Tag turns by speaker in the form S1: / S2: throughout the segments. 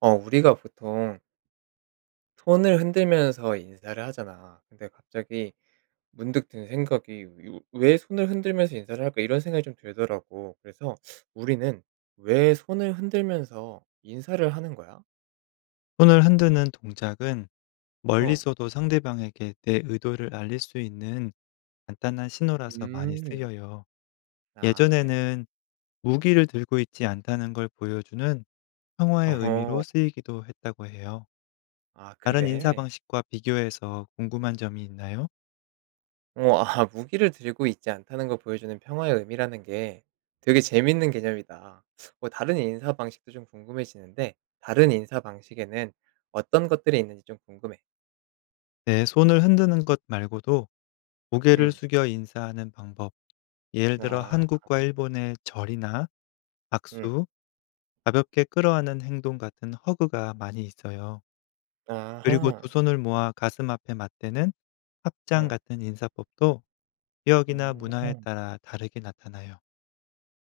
S1: 우리가 보통 손을 흔들면서 인사를 하잖아. 근데 갑자기 문득 든 생각이 '요 왜 손을 흔들면서 인사를 할까?' 이런 생각이 좀 들더라고. 그래서 우리는 왜 손을 흔들면서 인사를 하는 거야?
S2: 손을 흔드는 동작은
S1: 어.
S2: 멀리서도 상대방에게 내 의도를 알릴 수 있는 간단한 신호라서 많이
S1: 음.
S2: 쓰여요.
S1: 아 그래.
S2: 예전에는 무기를 들고 있지 않다는 걸 보여주는 평화의 의미로
S1: 어허.
S2: 쓰이기도 했다고 해요.
S1: 아
S2: 다른 인사
S1: 그래?
S2: 방식과 비교해서 궁금한 점이 있나요?
S1: 어 아 무기를 들고 있지 않다는 걸 보여주는 평화의 의미라는 게 되게 재밌는 개념이다. 뭐 다른 인사 방식도 좀 궁금해지는데 다른 인사 방식에는 어떤 것들이 있는지 좀 궁금해.
S2: 네, 손을 흔드는 것 말고도 고개를
S1: 음.
S2: 숙여 인사하는 방법, 예를 들어
S1: 아.
S2: 한국과 일본의 절이나
S1: 음.
S2: 악수, 가볍게 끌어안는 행동 같은 허그가 많이 있어요. 그리고
S1: 아하.
S2: 두 손을 모아 가슴 앞에 맞대는 합장
S1: 어.
S2: 같은 인사법도 지역이나 문화에
S1: 어.
S2: 따라 다르게 나타나요.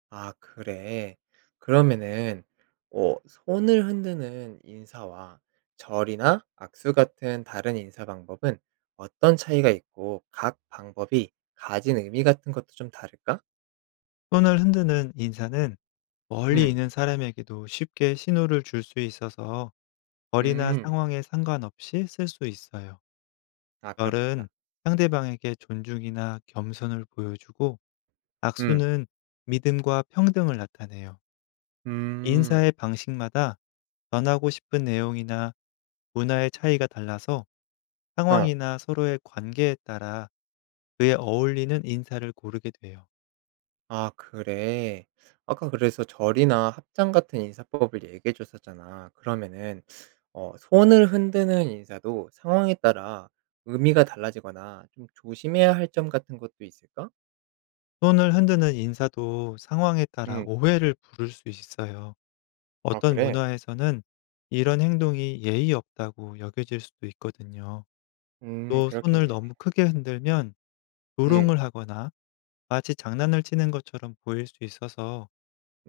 S1: 아 그래. 그러면은 손을 흔드는 인사와 절이나 악수 같은 다른 인사 방법은 어떤 차이가 있고 각 방법이 가진 의미 같은 것도 좀 다를까?
S2: 손을 흔드는 인사는 멀리
S1: 음.
S2: 있는 사람에게도 쉽게 신호를 줄 수 있어서 거리나
S1: 음.
S2: 상황에 상관없이 쓸 수 있어요.
S1: 아
S2: 열은
S1: 그렇겠다.
S2: 상대방에게 존중이나 겸손을 보여주고,
S1: 음.
S2: 악수는 믿음과 평등을 나타내요.
S1: 음.
S2: 인사의 방식마다 전하고 싶은 내용이나 문화의 차이가 달라서
S1: 어.
S2: 상황이나 서로의 관계에 따라 그에 어울리는 인사를 고르게 돼요.
S1: 아 그래. 아까 그래서 절이나 합장 같은 인사법을 얘기해 줬었잖아. 그러면은 손을 흔드는 인사도 상황에 따라 의미가 달라지거나 좀 조심해야 할 점 같은 것도 있을까?
S2: 손을 흔드는 인사도 상황에 따라
S1: 음.
S2: 오해를 부를 수 있어요.
S1: 아
S2: 어떤
S1: 그래?
S2: 문화에서는 이런 행동이 예의 없다고 여겨질 수도 있거든요. 또 손을
S1: 그렇겠네.
S2: 너무 크게 흔들면
S1: 음.
S2: 조롱을 하거나 마치 장난을 치는 것처럼 보일 수 있어서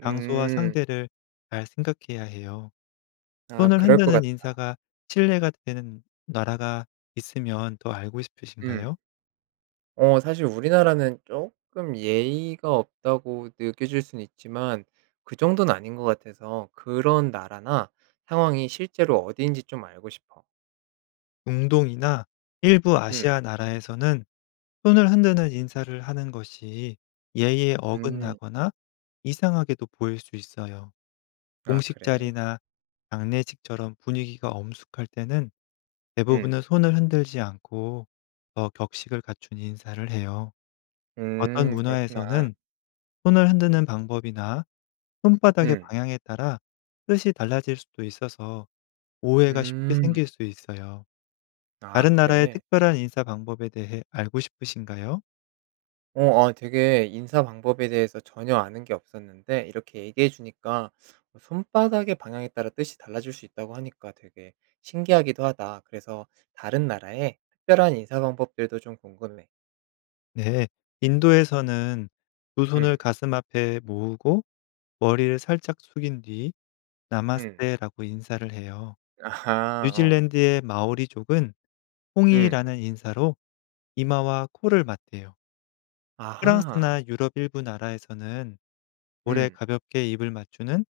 S2: 장소와 상대를 잘 생각해야 해요.
S1: 아
S2: 손을
S1: 그럴 것
S2: 흔드는
S1: 같
S2: 인사가 신뢰가 되는 나라가 있으면 더 알고
S1: 음.
S2: 싶으신가요?
S1: 사실 우리나라는 조금 예의가 없다고 느껴질 수는 있지만 그 정도는 아닌 것 같아서 그런 나라나 상황이 실제로 어디인지 좀 알고 싶어.
S2: 중동이나 일부
S1: 음.
S2: 아시아 나라에서는 손을 흔드는 인사를 하는 것이 예의에
S1: 음.
S2: 어긋나거나 이상하게도 보일 수 있어요.
S1: 아
S2: 공식
S1: 그래?
S2: 자리나 장례식처럼 분위기가 엄숙할 때는
S1: 음.
S2: 대부분은 손을 흔들지 않고 더 격식을 갖춘 인사를 해요. 어떤
S1: 그렇구나.
S2: 문화에서는 손을 흔드는 방법이나 손바닥의
S1: 음.
S2: 방향에 따라 뜻이 달라질 수도 있어서 오해가 쉽게
S1: 음.
S2: 생길 수 있어요.
S1: 아
S2: 다른 나라의
S1: 그래?
S2: 특별한 인사 방법에 대해 알고 싶으신가요?
S1: 되게 인사 방법에 대해서 전혀 아는 게 없었는데 이렇게 얘기해 주니까 손바닥의 방향에 따라 뜻이 달라질 수 있다고 하니까 되게 신기하기도 하다. 그래서 다른 나라의 특별한 인사 방법들도 좀 궁금해.
S2: 네. 인도에서는 두 손을
S1: 음.
S2: 가슴 앞에 모으고 머리를 살짝 숙인 뒤
S1: 음.
S2: 나마스테라고 인사를 해요.
S1: 아하. 어.
S2: 뉴질랜드의 마오리족은
S1: 음.
S2: 홍이라는 인사로 이마와 코를 맞대요.
S1: 아하.
S2: 프랑스나 유럽 일부 나라에서는 볼에
S1: 음.
S2: 가볍게 입을 맞추는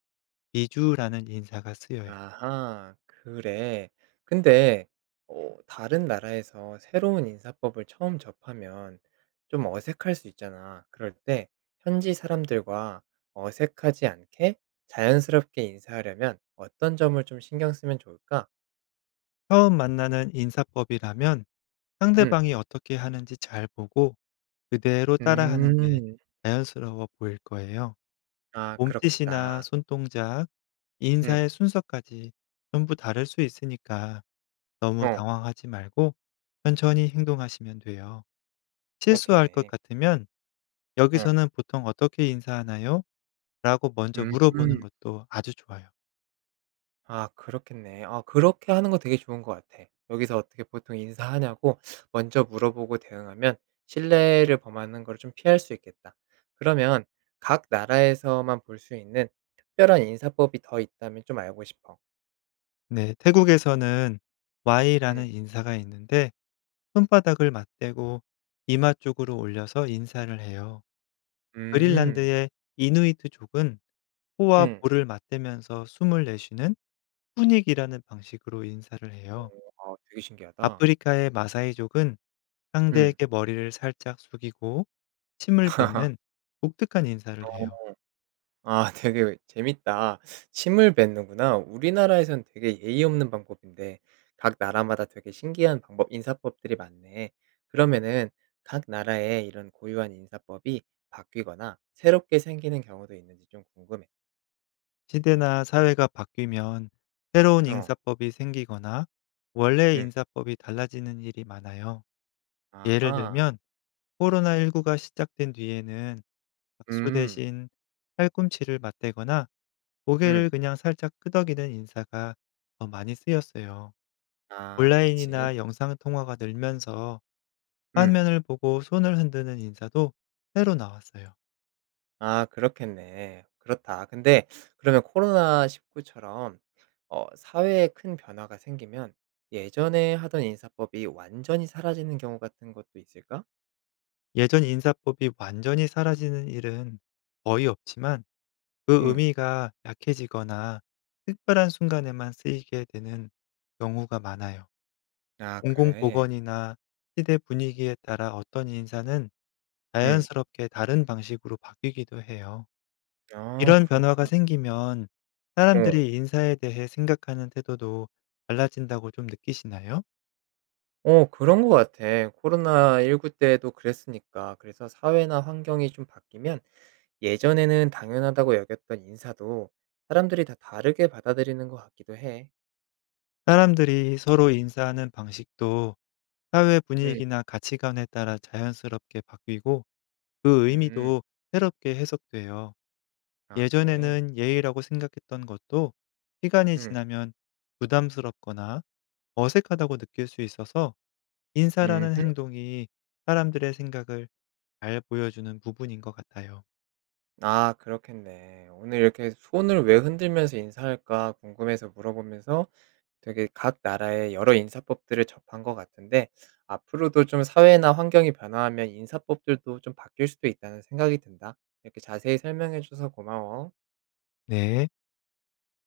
S2: 비주라는 인사가 쓰여요.
S1: 아하. 그래. 근데 다른 나라에서 새로운 인사법을 처음 접하면 좀 어색할 수 있잖아. 그럴 때 현지 사람들과 어색하지 않게 자연스럽게 인사하려면 어떤 점을 좀 신경 쓰면 좋을까?
S2: 처음 만나는 인사법이라면
S1: 음.
S2: 상대방이 어떻게 하는지 잘 보고 그대로 따라하는 게
S1: 음.
S2: 자연스러워 보일 거예요.
S1: 아
S2: 몸짓이나
S1: 그렇겠다.
S2: 손동작, 인사의
S1: 음.
S2: 순서까지 전부 다를 수 있으니까 너무
S1: 어.
S2: 당황하지 말고 천천히 행동하시면 돼요. 실수할 것
S1: 그렇겠네.
S2: 같으면
S1: 어.
S2: "여기서는 보통 어떻게 인사하나요?" 라고 먼저 물어보는
S1: 음.
S2: 것도 아주 좋아요.
S1: 아 그렇겠네. 아 그렇게 하는 거 되게 좋은 것 같아. 여기서 어떻게 보통 인사하냐고 먼저 물어보고 대응하면 신뢰를 범하는 걸 좀 피할 수 있겠다. 그러면 각 나라에서만 볼 수 있는 특별한 인사법이 더 있다면 좀 알고 싶어.
S2: 네. 태국에서는 Y라는
S1: 음.
S2: 인사가 있는데, 손바닥을 맞대고 이마 쪽으로 올려서 인사를 해요.
S1: 음.
S2: 그린란드의 이누이트족은
S1: 음.
S2: 코와
S1: 음.
S2: 볼을 맞대면서 숨을 내쉬는 푸닉이라는 방식으로 인사를 해요.
S1: 아 되게 신기하다.
S2: 아프리카의 마사이족은
S1: 음.
S2: 상대에게 머리를 살짝 숙이고 침을 뱉는 독특한 인사를 해요.
S1: 어. 아 되게 재밌다. 침을 뱉는구나. 우리나라에선 되게 예의 없는 방법인데 각 나라마다 되게 신기한 방법 인사법들이 많네. 그러면은 각 나라의 이런 고유한 인사법이 바뀌거나 새롭게 생기는 경우도 있는지 좀 궁금해.
S2: 시대나 사회가 바뀌면 새로운
S1: 어.
S2: 인사법이 생기거나 원래의
S1: 음.
S2: 인사법이 달라지는 일이 많아요. 예를
S1: 아하.
S2: 들면 코로나19가 시작된 뒤에는 박수
S1: 음.
S2: 대신 팔꿈치를 맞대거나 고개를
S1: 음.
S2: 그냥 살짝 끄덕이는 인사가 더 많이 쓰였어요.
S1: 아 그렇지.
S2: 온라인이나 영상 통화가 늘면서
S1: 음.
S2: 화면을 보고 손을 흔드는 인사도 새로 나왔어요.
S1: 아 그렇겠네. 그렇다. 근데 그러면 코로나19처럼 사회에 큰 변화가 생기면 예전에 하던 인사법이 완전히 사라지는 경우 같은 것도 있을까?
S2: 예전 인사법이 완전히 사라지는 일은 거의 없지만 그
S1: 음.
S2: 의미가 약해지거나 특별한 순간에만 쓰이게 되는 경우가 많아요.
S1: 아 그래.
S2: 공공보건이나 시대 분위기에 따라 어떤 인사는
S1: 음.
S2: 자연스럽게 다른 방식으로 바뀌기도 해요.
S1: 아
S2: 이런 변화가
S1: 그렇구나.
S2: 생기면
S1: 어.
S2: 사람들이 인사에 대해 생각하는 태도도 달라진다고 좀 느끼시나요?
S1: 어 그런 것 같아. 코로나19 때도 그랬으니까. 그래서 사회나 환경이 좀 바뀌면 예전에는 당연하다고 여겼던 인사도 사람들이 다 다르게 받아들이는 것 같기도 해.
S2: 사람들이 서로 인사하는 방식도 사회
S1: 음.
S2: 분위기나 가치관에 따라 자연스럽게 바뀌고 그
S1: 음.
S2: 의미도 새롭게 해석돼요.
S1: 아 그래.
S2: 예전에는 예의라고 생각했던 것도 시간이
S1: 음.
S2: 지나면 부담스럽거나 어색하다고 느낄 수 있어서, 인사라는
S1: 음흠.
S2: 행동이 사람들의 생각을 잘 보여주는 부분인 것 같아요.
S1: 아 그렇겠네. 오늘 이렇게 손을 왜 흔들면서 인사할까 궁금해서 물어보면서 되게 각 나라의 여러 인사법들을 접한 것 같은데 앞으로도 좀 사회나 환경이 변화하면 인사법들도 좀 바뀔 수도 있다는 생각이 든다. 이렇게 자세히 설명해 줘서 고마워.
S2: 네.